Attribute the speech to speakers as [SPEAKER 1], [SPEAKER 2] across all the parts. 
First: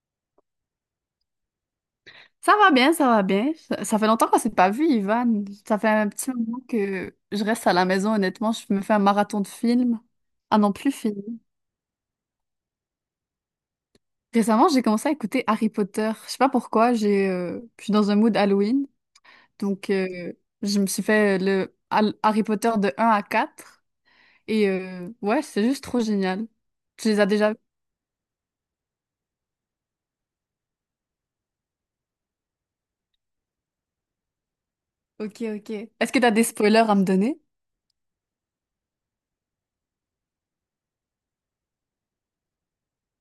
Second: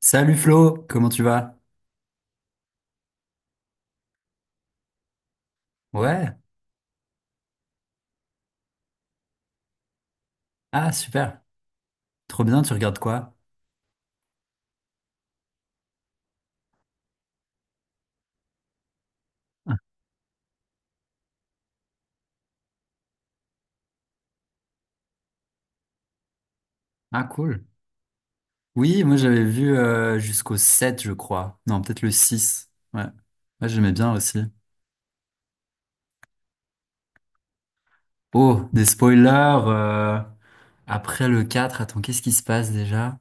[SPEAKER 1] Salut Flo, comment tu vas?
[SPEAKER 2] Ça va bien, ça va bien. Ça fait longtemps qu'on s'est pas vu, Ivan. Ça fait un petit
[SPEAKER 1] Ouais,
[SPEAKER 2] moment que je reste à la maison, honnêtement. Je me fais un marathon de films. Ah non,
[SPEAKER 1] ah
[SPEAKER 2] plus fini.
[SPEAKER 1] super, trop bien, tu regardes quoi?
[SPEAKER 2] Récemment, j'ai commencé à écouter Harry Potter. Je sais pas pourquoi, j'ai, je suis dans un mood Halloween. Donc, je me suis fait le Harry Potter de un à 4. Et ouais, c'est juste trop génial. Tu les
[SPEAKER 1] Ah
[SPEAKER 2] as déjà
[SPEAKER 1] cool. Oui, moi j'avais vu jusqu'au 7, je crois, non peut-être le 6. Ouais, ouais, j'aimais bien aussi.
[SPEAKER 2] ok, ok. Est-ce que t'as des spoilers à me donner?
[SPEAKER 1] Oh, des spoilers, après le 4, attends qu'est-ce qui se passe déjà?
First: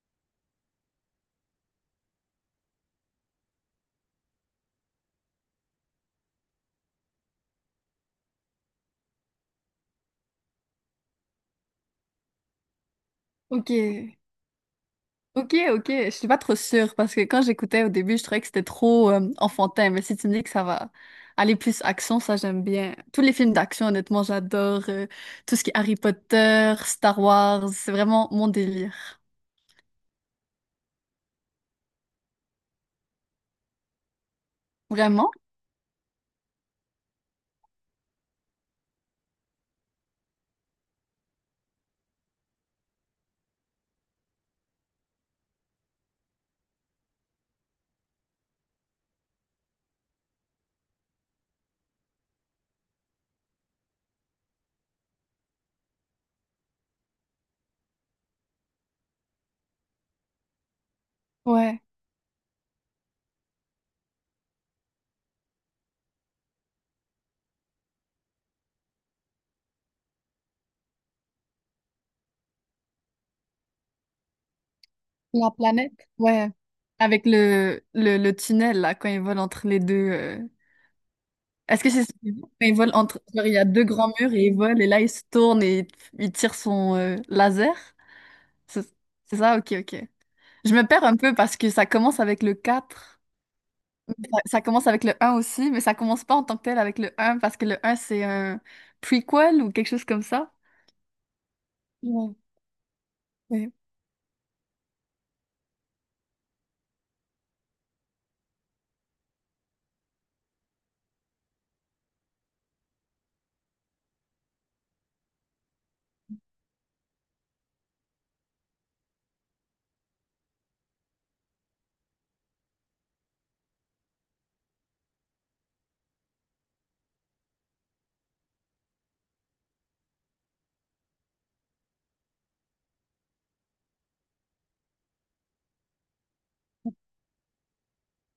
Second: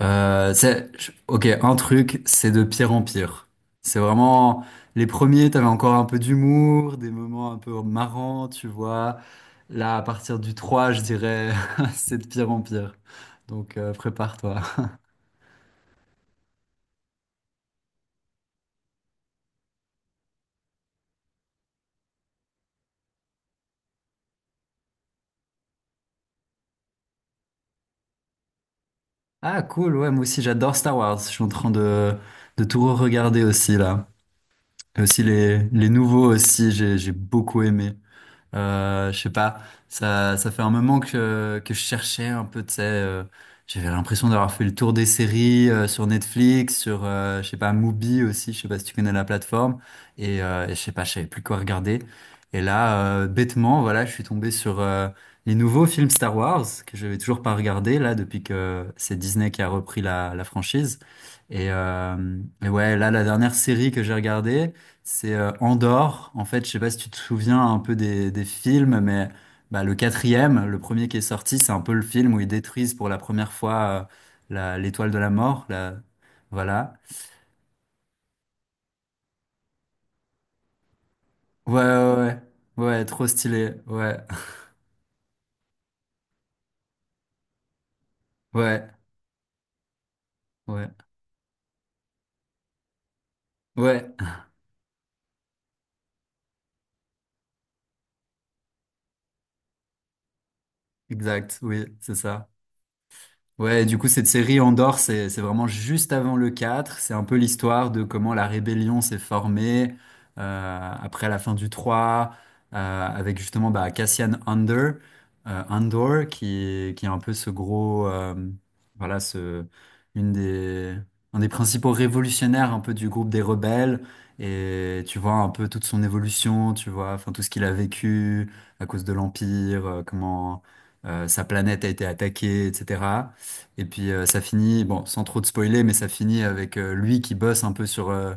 [SPEAKER 1] C'est, ok, un truc, c'est de pire en pire. C'est vraiment, les premiers t'avais encore un peu d'humour, des moments un peu marrants, tu vois. Là à partir du 3, je dirais, c'est de pire en pire.
[SPEAKER 2] Ok,
[SPEAKER 1] Prépare-toi.
[SPEAKER 2] ok, ok. Je suis pas trop sûre parce que quand j'écoutais au début, je trouvais que c'était trop enfantin. Mais si tu me dis que ça va aller plus action, ça j'aime bien. Tous les films d'action, honnêtement, j'adore. Tout ce qui est Harry Potter, Star Wars, c'est vraiment mon délire.
[SPEAKER 1] Ah cool, ouais, moi aussi j'adore Star Wars. Je suis en train de tout regarder aussi là. Et aussi
[SPEAKER 2] Vraiment?
[SPEAKER 1] les nouveaux aussi, j'ai beaucoup aimé. Je sais pas, ça fait un moment que je cherchais un peu, tu sais, j'avais l'impression d'avoir fait le tour des séries sur Netflix, sur, je sais pas, Mubi aussi, je sais pas si tu connais la plateforme, et je sais pas, je savais plus quoi regarder. Et là, bêtement, voilà, je suis tombé sur les nouveaux films Star Wars, que j'avais toujours pas regardé, là, depuis que c'est Disney qui a repris la, la franchise.
[SPEAKER 2] Ouais.
[SPEAKER 1] Et ouais, là, la dernière série que j'ai regardée, c'est Andorre. En fait, je sais pas si tu te souviens un peu des films, mais bah, le quatrième, le premier qui est sorti, c'est un peu le film où ils détruisent pour la première fois l'étoile de la
[SPEAKER 2] La
[SPEAKER 1] mort. Là.
[SPEAKER 2] planète? Ouais.
[SPEAKER 1] Voilà.
[SPEAKER 2] Avec le tunnel, là, quand ils volent entre les deux.
[SPEAKER 1] Ouais,
[SPEAKER 2] Est-ce que c'est ça
[SPEAKER 1] ouais,
[SPEAKER 2] qu'ils
[SPEAKER 1] ouais.
[SPEAKER 2] font quand ils volent
[SPEAKER 1] Ouais,
[SPEAKER 2] entre
[SPEAKER 1] trop
[SPEAKER 2] genre il y a
[SPEAKER 1] stylé.
[SPEAKER 2] deux grands
[SPEAKER 1] Ouais,
[SPEAKER 2] murs et ils volent, et là, ils se tournent et ils tirent son laser? C'est
[SPEAKER 1] ouais,
[SPEAKER 2] c'est ça? Ok, ok. Je me
[SPEAKER 1] ouais,
[SPEAKER 2] perds un peu parce que ça commence avec le 4.
[SPEAKER 1] ouais.
[SPEAKER 2] Ça commence avec le un aussi, mais ça commence pas en tant que tel avec le un parce que le un c'est un prequel ou quelque chose comme ça.
[SPEAKER 1] Exact, oui, c'est
[SPEAKER 2] Ouais.
[SPEAKER 1] ça.
[SPEAKER 2] Ouais.
[SPEAKER 1] Ouais, du coup, cette série Andorre, c'est vraiment juste avant le 4. C'est un peu l'histoire de comment la rébellion s'est formée après la fin du 3, avec justement bah, Cassian Andor, Andor qui est un peu ce gros, voilà, ce, une des, un des principaux révolutionnaires un peu du groupe des rebelles. Et tu vois un peu toute son évolution, tu vois, enfin tout ce qu'il a vécu à cause de l'Empire, comment sa planète a été attaquée, etc. Et puis ça finit, bon, sans trop de spoiler, mais ça finit avec lui qui bosse un peu sur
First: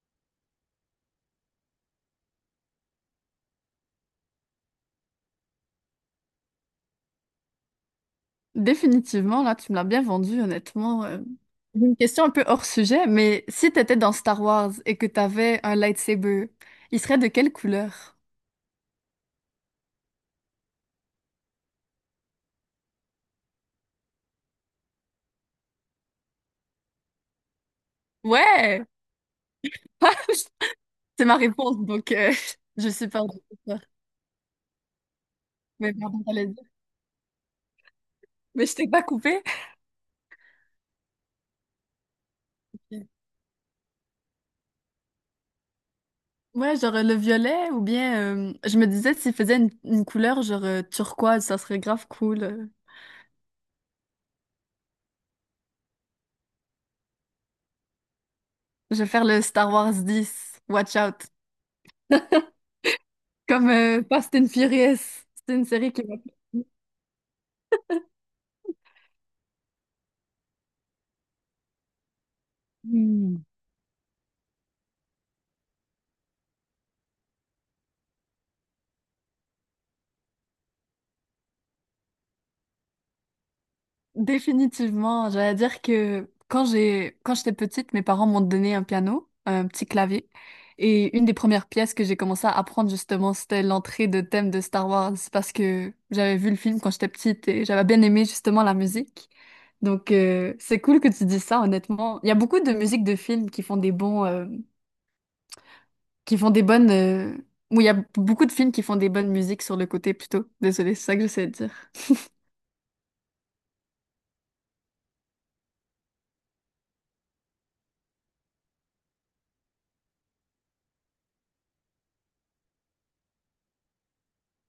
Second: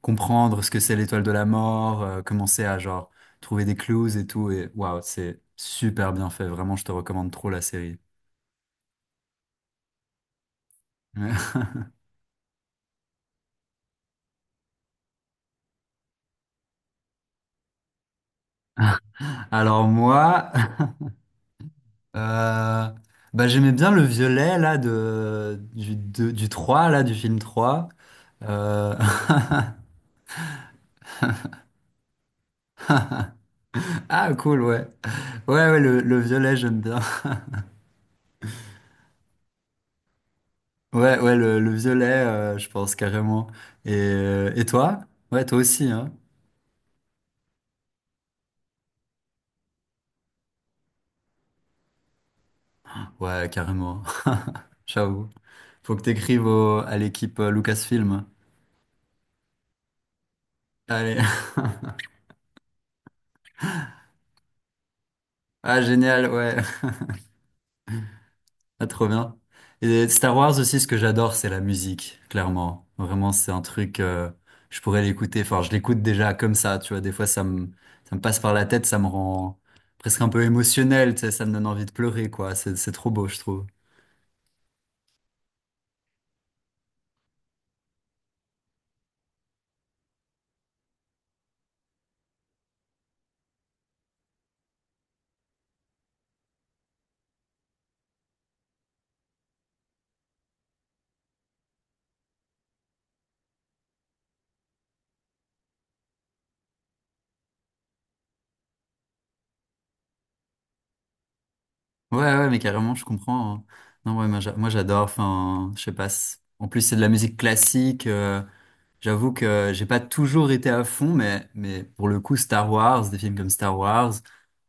[SPEAKER 1] comprendre ce que c'est l'étoile de la mort, commencer à genre trouver des clues et tout. Et waouh, c'est super bien fait. Vraiment, je te recommande trop la série.
[SPEAKER 2] Définitivement, là, tu me l'as bien vendu, honnêtement.
[SPEAKER 1] Ouais.
[SPEAKER 2] J'ai une question un peu hors sujet, mais si t'étais dans Star Wars et que t'avais un lightsaber, il serait de quelle couleur?
[SPEAKER 1] Alors moi, euh, bah, j'aimais bien le violet là de, du 3 là, du film 3.
[SPEAKER 2] Ouais!
[SPEAKER 1] Euh,
[SPEAKER 2] C'est ma réponse, donc je suis pas en doute.
[SPEAKER 1] Ah cool, ouais. Ouais, ouais,
[SPEAKER 2] Mais
[SPEAKER 1] le
[SPEAKER 2] pardon, t'allais
[SPEAKER 1] violet,
[SPEAKER 2] dire.
[SPEAKER 1] j'aime bien.
[SPEAKER 2] Mais je t'ai pas coupé.
[SPEAKER 1] Ouais, ouais, le violet, je pense carrément. Et toi? Ouais, toi aussi, hein?
[SPEAKER 2] Ouais, genre le violet ou bien je me disais s'il faisait une couleur genre turquoise, ça serait grave cool.
[SPEAKER 1] Ouais, carrément. Ciao. Faut que à l'équipe Lucasfilm.
[SPEAKER 2] Je vais faire le Star Wars 10. Watch out.
[SPEAKER 1] Allez.
[SPEAKER 2] Comme Fast and Furious. C'est une
[SPEAKER 1] Ah,
[SPEAKER 2] série qui m'a
[SPEAKER 1] génial, ouais. Ah, trop bien. Et Star Wars aussi, ce que j'adore, c'est la musique, clairement. Vraiment, c'est un truc, je pourrais l'écouter. Enfin, je l'écoute déjà comme ça, tu vois. Des fois, ça me passe par la tête, ça me rend presque un peu émotionnel, tu sais, ça me donne envie de pleurer, quoi. C'est trop beau, je trouve.
[SPEAKER 2] Définitivement, j'allais dire que quand j'étais petite, mes parents m'ont donné un piano, un petit clavier, et une des premières pièces que j'ai commencé à apprendre justement, c'était l'entrée de thème de Star Wars parce que j'avais vu le film quand j'étais petite et j'avais bien aimé justement la musique. Donc c'est cool que tu dis ça, honnêtement. Il y a beaucoup de musiques de films qui font des qui font des ou il y a beaucoup de films qui font des bonnes musiques sur le côté plutôt. Désolée, c'est ça que j'essaie de dire.
[SPEAKER 1] Ouais, ouais, mais carrément, je comprends, hein. Non, ouais, moi, j'adore. Enfin, je sais pas. En plus, c'est de la musique classique. J'avoue que j'ai pas toujours été à fond, mais pour le coup, Star Wars, des films comme Star Wars,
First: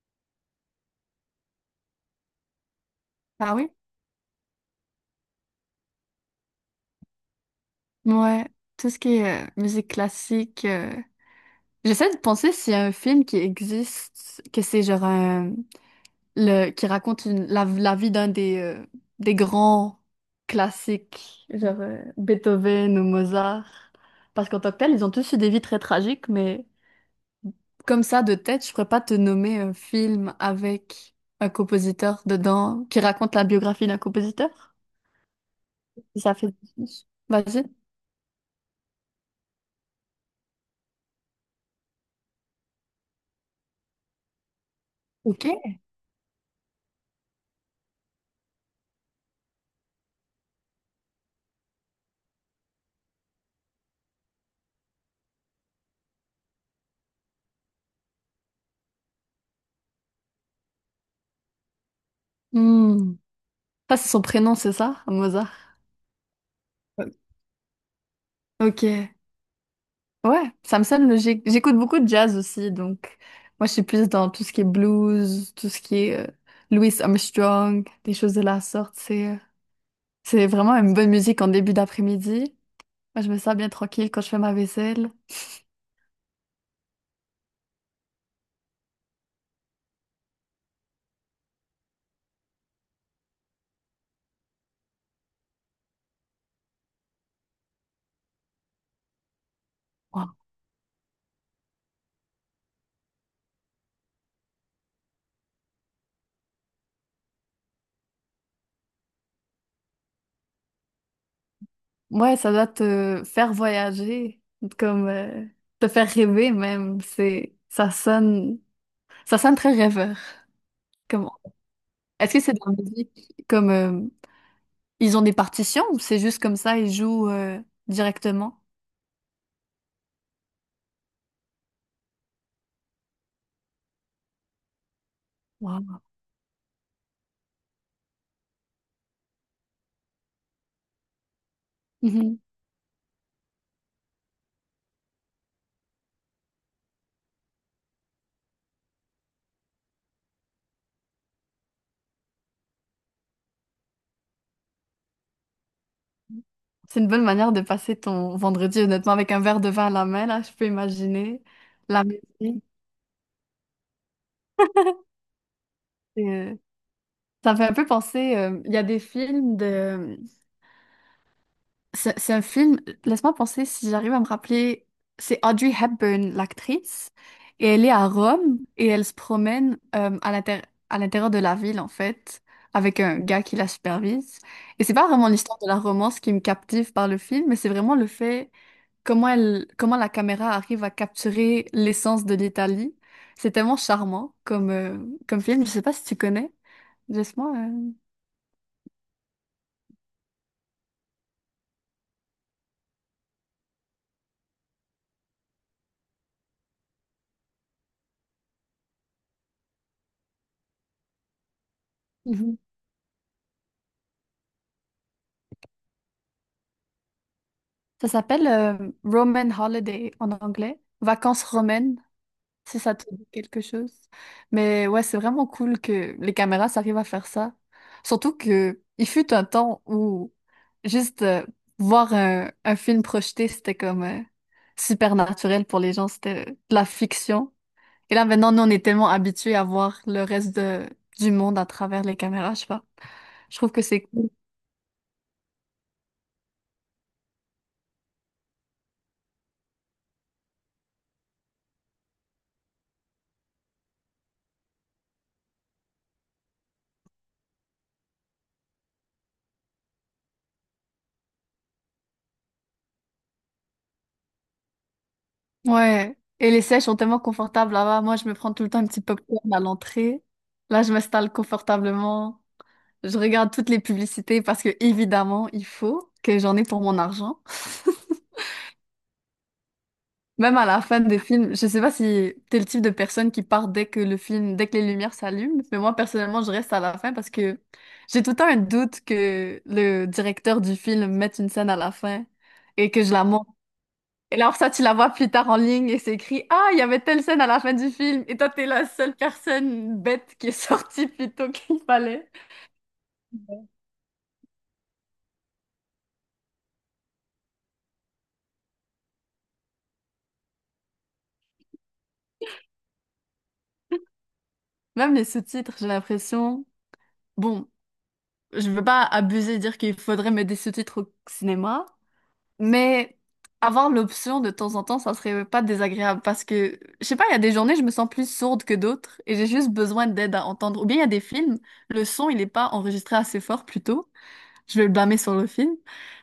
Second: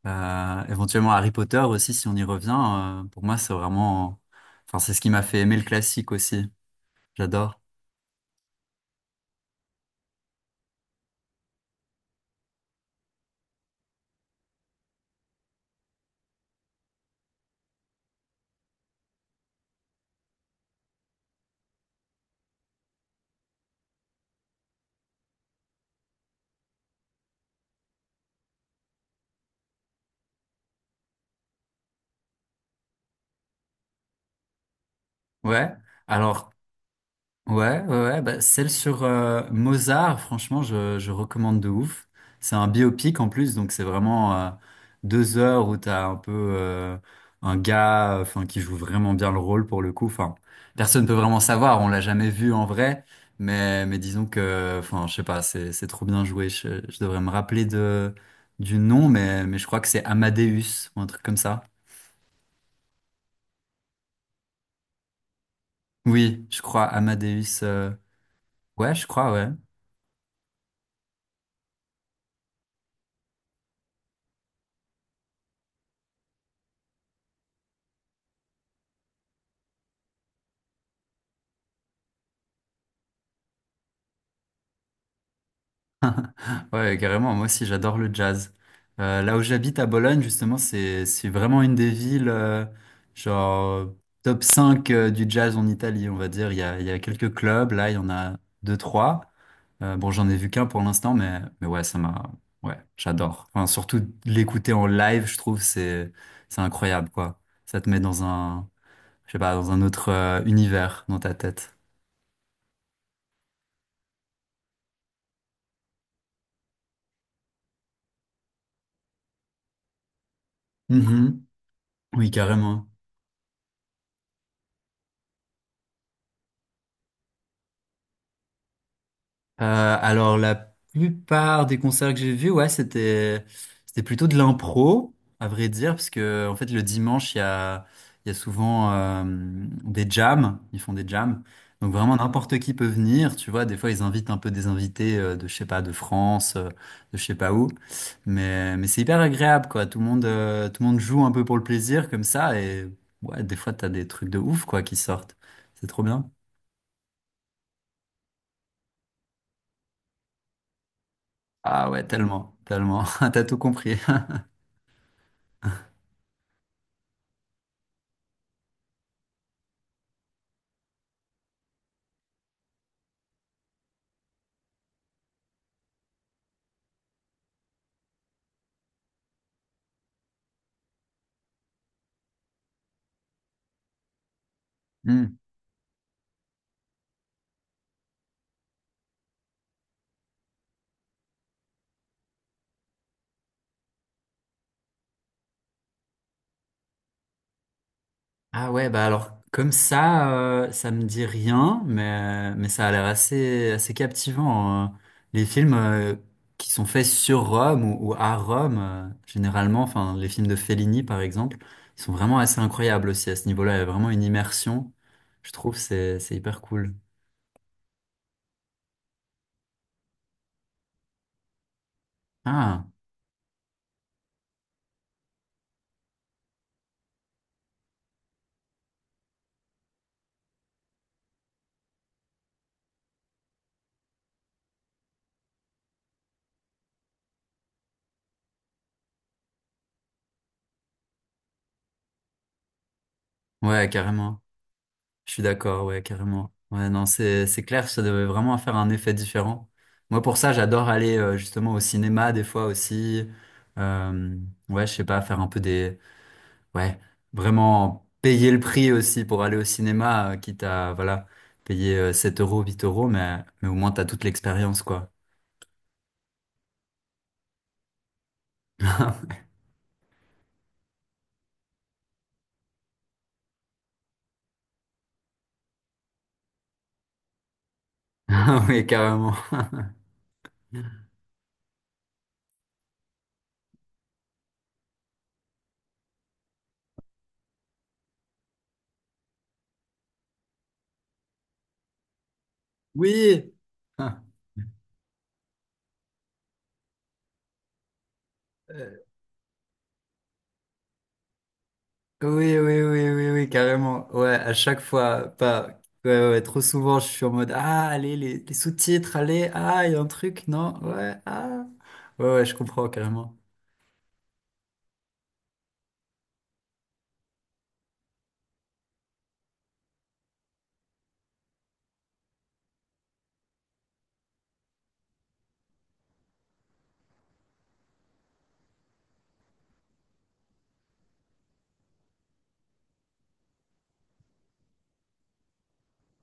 [SPEAKER 1] éventuellement Harry Potter aussi, si on y revient, pour moi, c'est
[SPEAKER 2] Ah oui?
[SPEAKER 1] vraiment, enfin, c'est ce qui m'a fait aimer le classique aussi. J'adore.
[SPEAKER 2] Ouais, tout ce qui est musique classique. J'essaie de penser s'il y a un film qui existe, que c'est genre un le qui raconte la vie d'un des grands classiques, genre Beethoven ou Mozart. Parce qu'en tant que tel, ils ont tous eu des vies très tragiques, mais comme ça, de tête, je pourrais pas te nommer un film avec un compositeur dedans qui raconte la biographie d'un compositeur.
[SPEAKER 1] Ouais.
[SPEAKER 2] Si ça fait
[SPEAKER 1] Alors,
[SPEAKER 2] du sens. Vas-y.
[SPEAKER 1] ouais, ouais, ouais, bah, celle sur Mozart, franchement, je recommande de ouf. C'est un biopic en plus, donc c'est vraiment deux
[SPEAKER 2] Ok.
[SPEAKER 1] heures où t'as un peu un gars, enfin, qui joue vraiment bien le rôle pour le coup. Enfin, personne peut vraiment savoir, on l'a jamais vu en vrai, mais disons que, enfin, je sais pas, c'est trop bien joué. Je devrais me rappeler de du nom, mais je crois que c'est Amadeus ou un truc comme ça.
[SPEAKER 2] Hmm. Ça, c'est son prénom, c'est ça, Mozart?
[SPEAKER 1] Oui, je crois
[SPEAKER 2] Euh,
[SPEAKER 1] Amadeus.
[SPEAKER 2] Ok.
[SPEAKER 1] Ouais, je crois, ouais.
[SPEAKER 2] Ouais, ça me sonne logique. J'écoute beaucoup de jazz aussi, donc moi, je suis plus dans tout ce qui est blues, tout ce qui est Louis Armstrong, des choses de la sorte. C'est vraiment une bonne musique en début d'après-midi. Moi, je me sens bien tranquille quand je fais ma vaisselle.
[SPEAKER 1] Ouais, carrément. Moi aussi, j'adore le jazz. Là où j'habite à Bologne, justement, c'est vraiment une des villes genre top 5 du jazz en Italie, on va dire. Il y a quelques clubs. Là, il y en a deux, trois. Bon,
[SPEAKER 2] Ouais,
[SPEAKER 1] j'en ai vu qu'un pour l'instant, mais ouais, ça m'a ouais, j'adore. Enfin, surtout l'écouter en live, je trouve c'est incroyable quoi. Ça te met dans un je sais pas dans un autre univers dans ta tête.
[SPEAKER 2] ouais, ça doit te faire voyager, comme te faire rêver même. C'est ça sonne très rêveur. Comment?
[SPEAKER 1] Mhm. Oui,
[SPEAKER 2] Est-ce que c'est de la
[SPEAKER 1] carrément.
[SPEAKER 2] musique comme ils ont des partitions ou c'est juste comme ça, ils jouent directement?
[SPEAKER 1] Euh, alors la plupart des concerts que j'ai vus, ouais, c'était plutôt de l'impro, à vrai dire,
[SPEAKER 2] Wow.
[SPEAKER 1] parce que en fait le dimanche il y a souvent des jams, ils font des jams, donc vraiment
[SPEAKER 2] Mhm.
[SPEAKER 1] n'importe qui peut venir, tu vois. Des fois ils invitent un peu des invités de je sais pas de France, de je sais pas où, mais c'est hyper agréable quoi. Tout le monde joue un peu pour le plaisir comme ça et ouais, des fois t'as des trucs de ouf quoi qui sortent, c'est trop bien.
[SPEAKER 2] C'est une bonne manière de passer ton vendredi, honnêtement, avec un verre de vin à la main, là, je peux imaginer.
[SPEAKER 1] Ah
[SPEAKER 2] La
[SPEAKER 1] ouais, tellement,
[SPEAKER 2] musique,
[SPEAKER 1] tellement, t'as tout compris.
[SPEAKER 2] euh, ça me fait un peu penser, il y a des films de c'est un film, laisse-moi penser si j'arrive à me rappeler. C'est Audrey Hepburn, l'actrice, et elle est à Rome et elle se promène à l'intérieur de la ville, en fait, avec un gars qui la supervise. Et c'est pas vraiment l'histoire de la romance qui me captive par le film, mais c'est vraiment le fait comment elle, comment la caméra arrive à capturer l'essence de l'Italie. C'est tellement charmant comme comme film. Je sais pas si tu connais. Laisse-moi.
[SPEAKER 1] Ah ouais, bah alors comme ça, ça me dit rien, mais ça a l'air assez, assez captivant. Euh. Les films qui sont faits sur Rome ou à Rome, généralement, enfin les films de Fellini par exemple, ils sont
[SPEAKER 2] euh,
[SPEAKER 1] vraiment assez incroyables aussi à ce niveau-là. Il y a vraiment une immersion, je trouve, c'est hyper cool.
[SPEAKER 2] Ça s'appelle Roman Holiday en anglais, vacances romaines, si
[SPEAKER 1] Ah
[SPEAKER 2] ça te dit quelque chose. Mais ouais, c'est vraiment cool que les caméras s'arrivent à faire ça. Surtout que il fut un temps où juste voir un film projeté, c'était comme super naturel pour les gens, c'était de la fiction. Et là maintenant, nous, on est tellement habitués à voir le du monde à travers les caméras, je sais pas. Je trouve que
[SPEAKER 1] ouais,
[SPEAKER 2] c'est cool.
[SPEAKER 1] carrément. Je suis d'accord, ouais, carrément. Ouais, non, c'est clair, ça devait vraiment faire un effet différent. Moi, pour ça, j'adore aller justement au cinéma des fois aussi. Euh, ouais, je sais pas, faire un peu des, ouais, vraiment payer le prix aussi pour aller au cinéma, quitte à voilà payer 7 euros, 8 euros, mais au moins t'as toute l'expérience, quoi.
[SPEAKER 2] Ouais. Et les sièges sont tellement confortables là-bas. Moi, je me prends tout le temps un petit popcorn à l'entrée. Là, je m'installe confortablement. Je regarde toutes les publicités parce que, évidemment, il faut que j'en ai pour mon argent.
[SPEAKER 1] Oui, carrément.
[SPEAKER 2] Même à la fin des films, je sais pas si t'es le type de personne qui part dès que le film, dès que les lumières s'allument, mais moi, personnellement, je reste à la fin parce que j'ai tout le temps un doute que le directeur du film mette une scène à la fin et que je la monte.
[SPEAKER 1] Oui.
[SPEAKER 2] Et là, alors ça, tu la vois plus tard en ligne et c'est écrit, ah, il y avait telle scène à la fin du film. Et toi, t'es la seule personne bête qui est sortie plus tôt qu'il fallait.
[SPEAKER 1] Oui, oui, oui, oui, oui, carrément. Ouais, à chaque fois, pas, ouais, ouais, ouais, trop souvent, je suis en mode, ah, allez, les sous-titres, allez, ah, il y a un truc, non, ouais, ah. Ouais, ouais, je comprends carrément.
[SPEAKER 2] Même les sous-titres, j'ai l'impression. Bon, je veux pas abuser et dire qu'il faudrait mettre des sous-titres au cinéma, mais avoir l'option de temps en temps, ça serait pas désagréable parce que, je sais pas, il y a des journées, je me sens plus sourde que d'autres et j'ai juste besoin d'aide à entendre. Ou bien il y a des films, le son, il est pas enregistré assez fort plutôt. Je vais le blâmer sur le film.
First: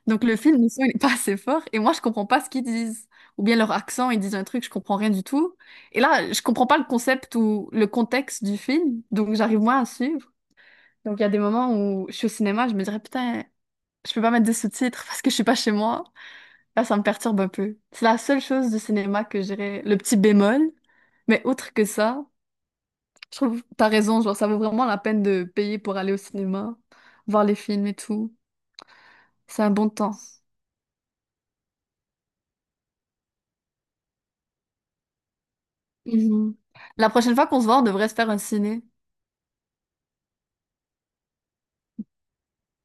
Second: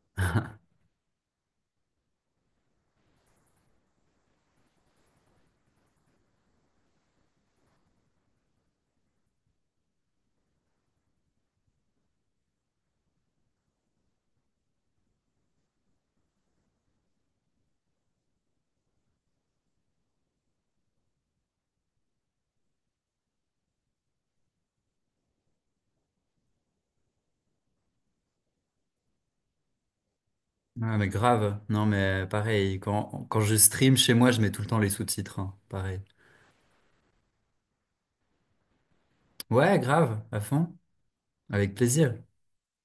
[SPEAKER 2] Donc le film, le son, il n'est pas assez fort. Et moi, je comprends pas ce qu'ils disent. Ou bien leur accent, ils disent un truc, je comprends rien du tout. Et là, je comprends pas le concept ou le contexte du film. Donc j'arrive moins à suivre. Donc il y a des moments où je suis au cinéma, je me dirais, putain, je peux pas mettre des sous-titres parce que je suis pas chez moi. Là, ça me perturbe un peu. C'est la seule chose du cinéma que je dirais, le petit bémol. Mais outre que ça, je trouve, t'as raison, genre, ça vaut vraiment la peine de payer pour aller au cinéma, voir les films et tout. C'est un bon temps.
[SPEAKER 1] Ah, mais grave. Non, mais pareil, quand, quand je stream chez moi, je mets tout le temps les sous-titres, hein, pareil.
[SPEAKER 2] Mhm. La prochaine fois qu'on se voit, on devrait se faire un ciné.
[SPEAKER 1] Ouais, grave, à fond, avec plaisir.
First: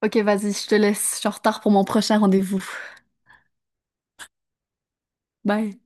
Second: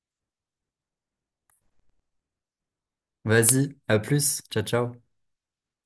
[SPEAKER 2] Ok, vas-y, je te laisse. Je suis en retard pour mon prochain rendez-vous.
[SPEAKER 1] Vas-y, à plus, ciao, ciao.
[SPEAKER 2] Bye.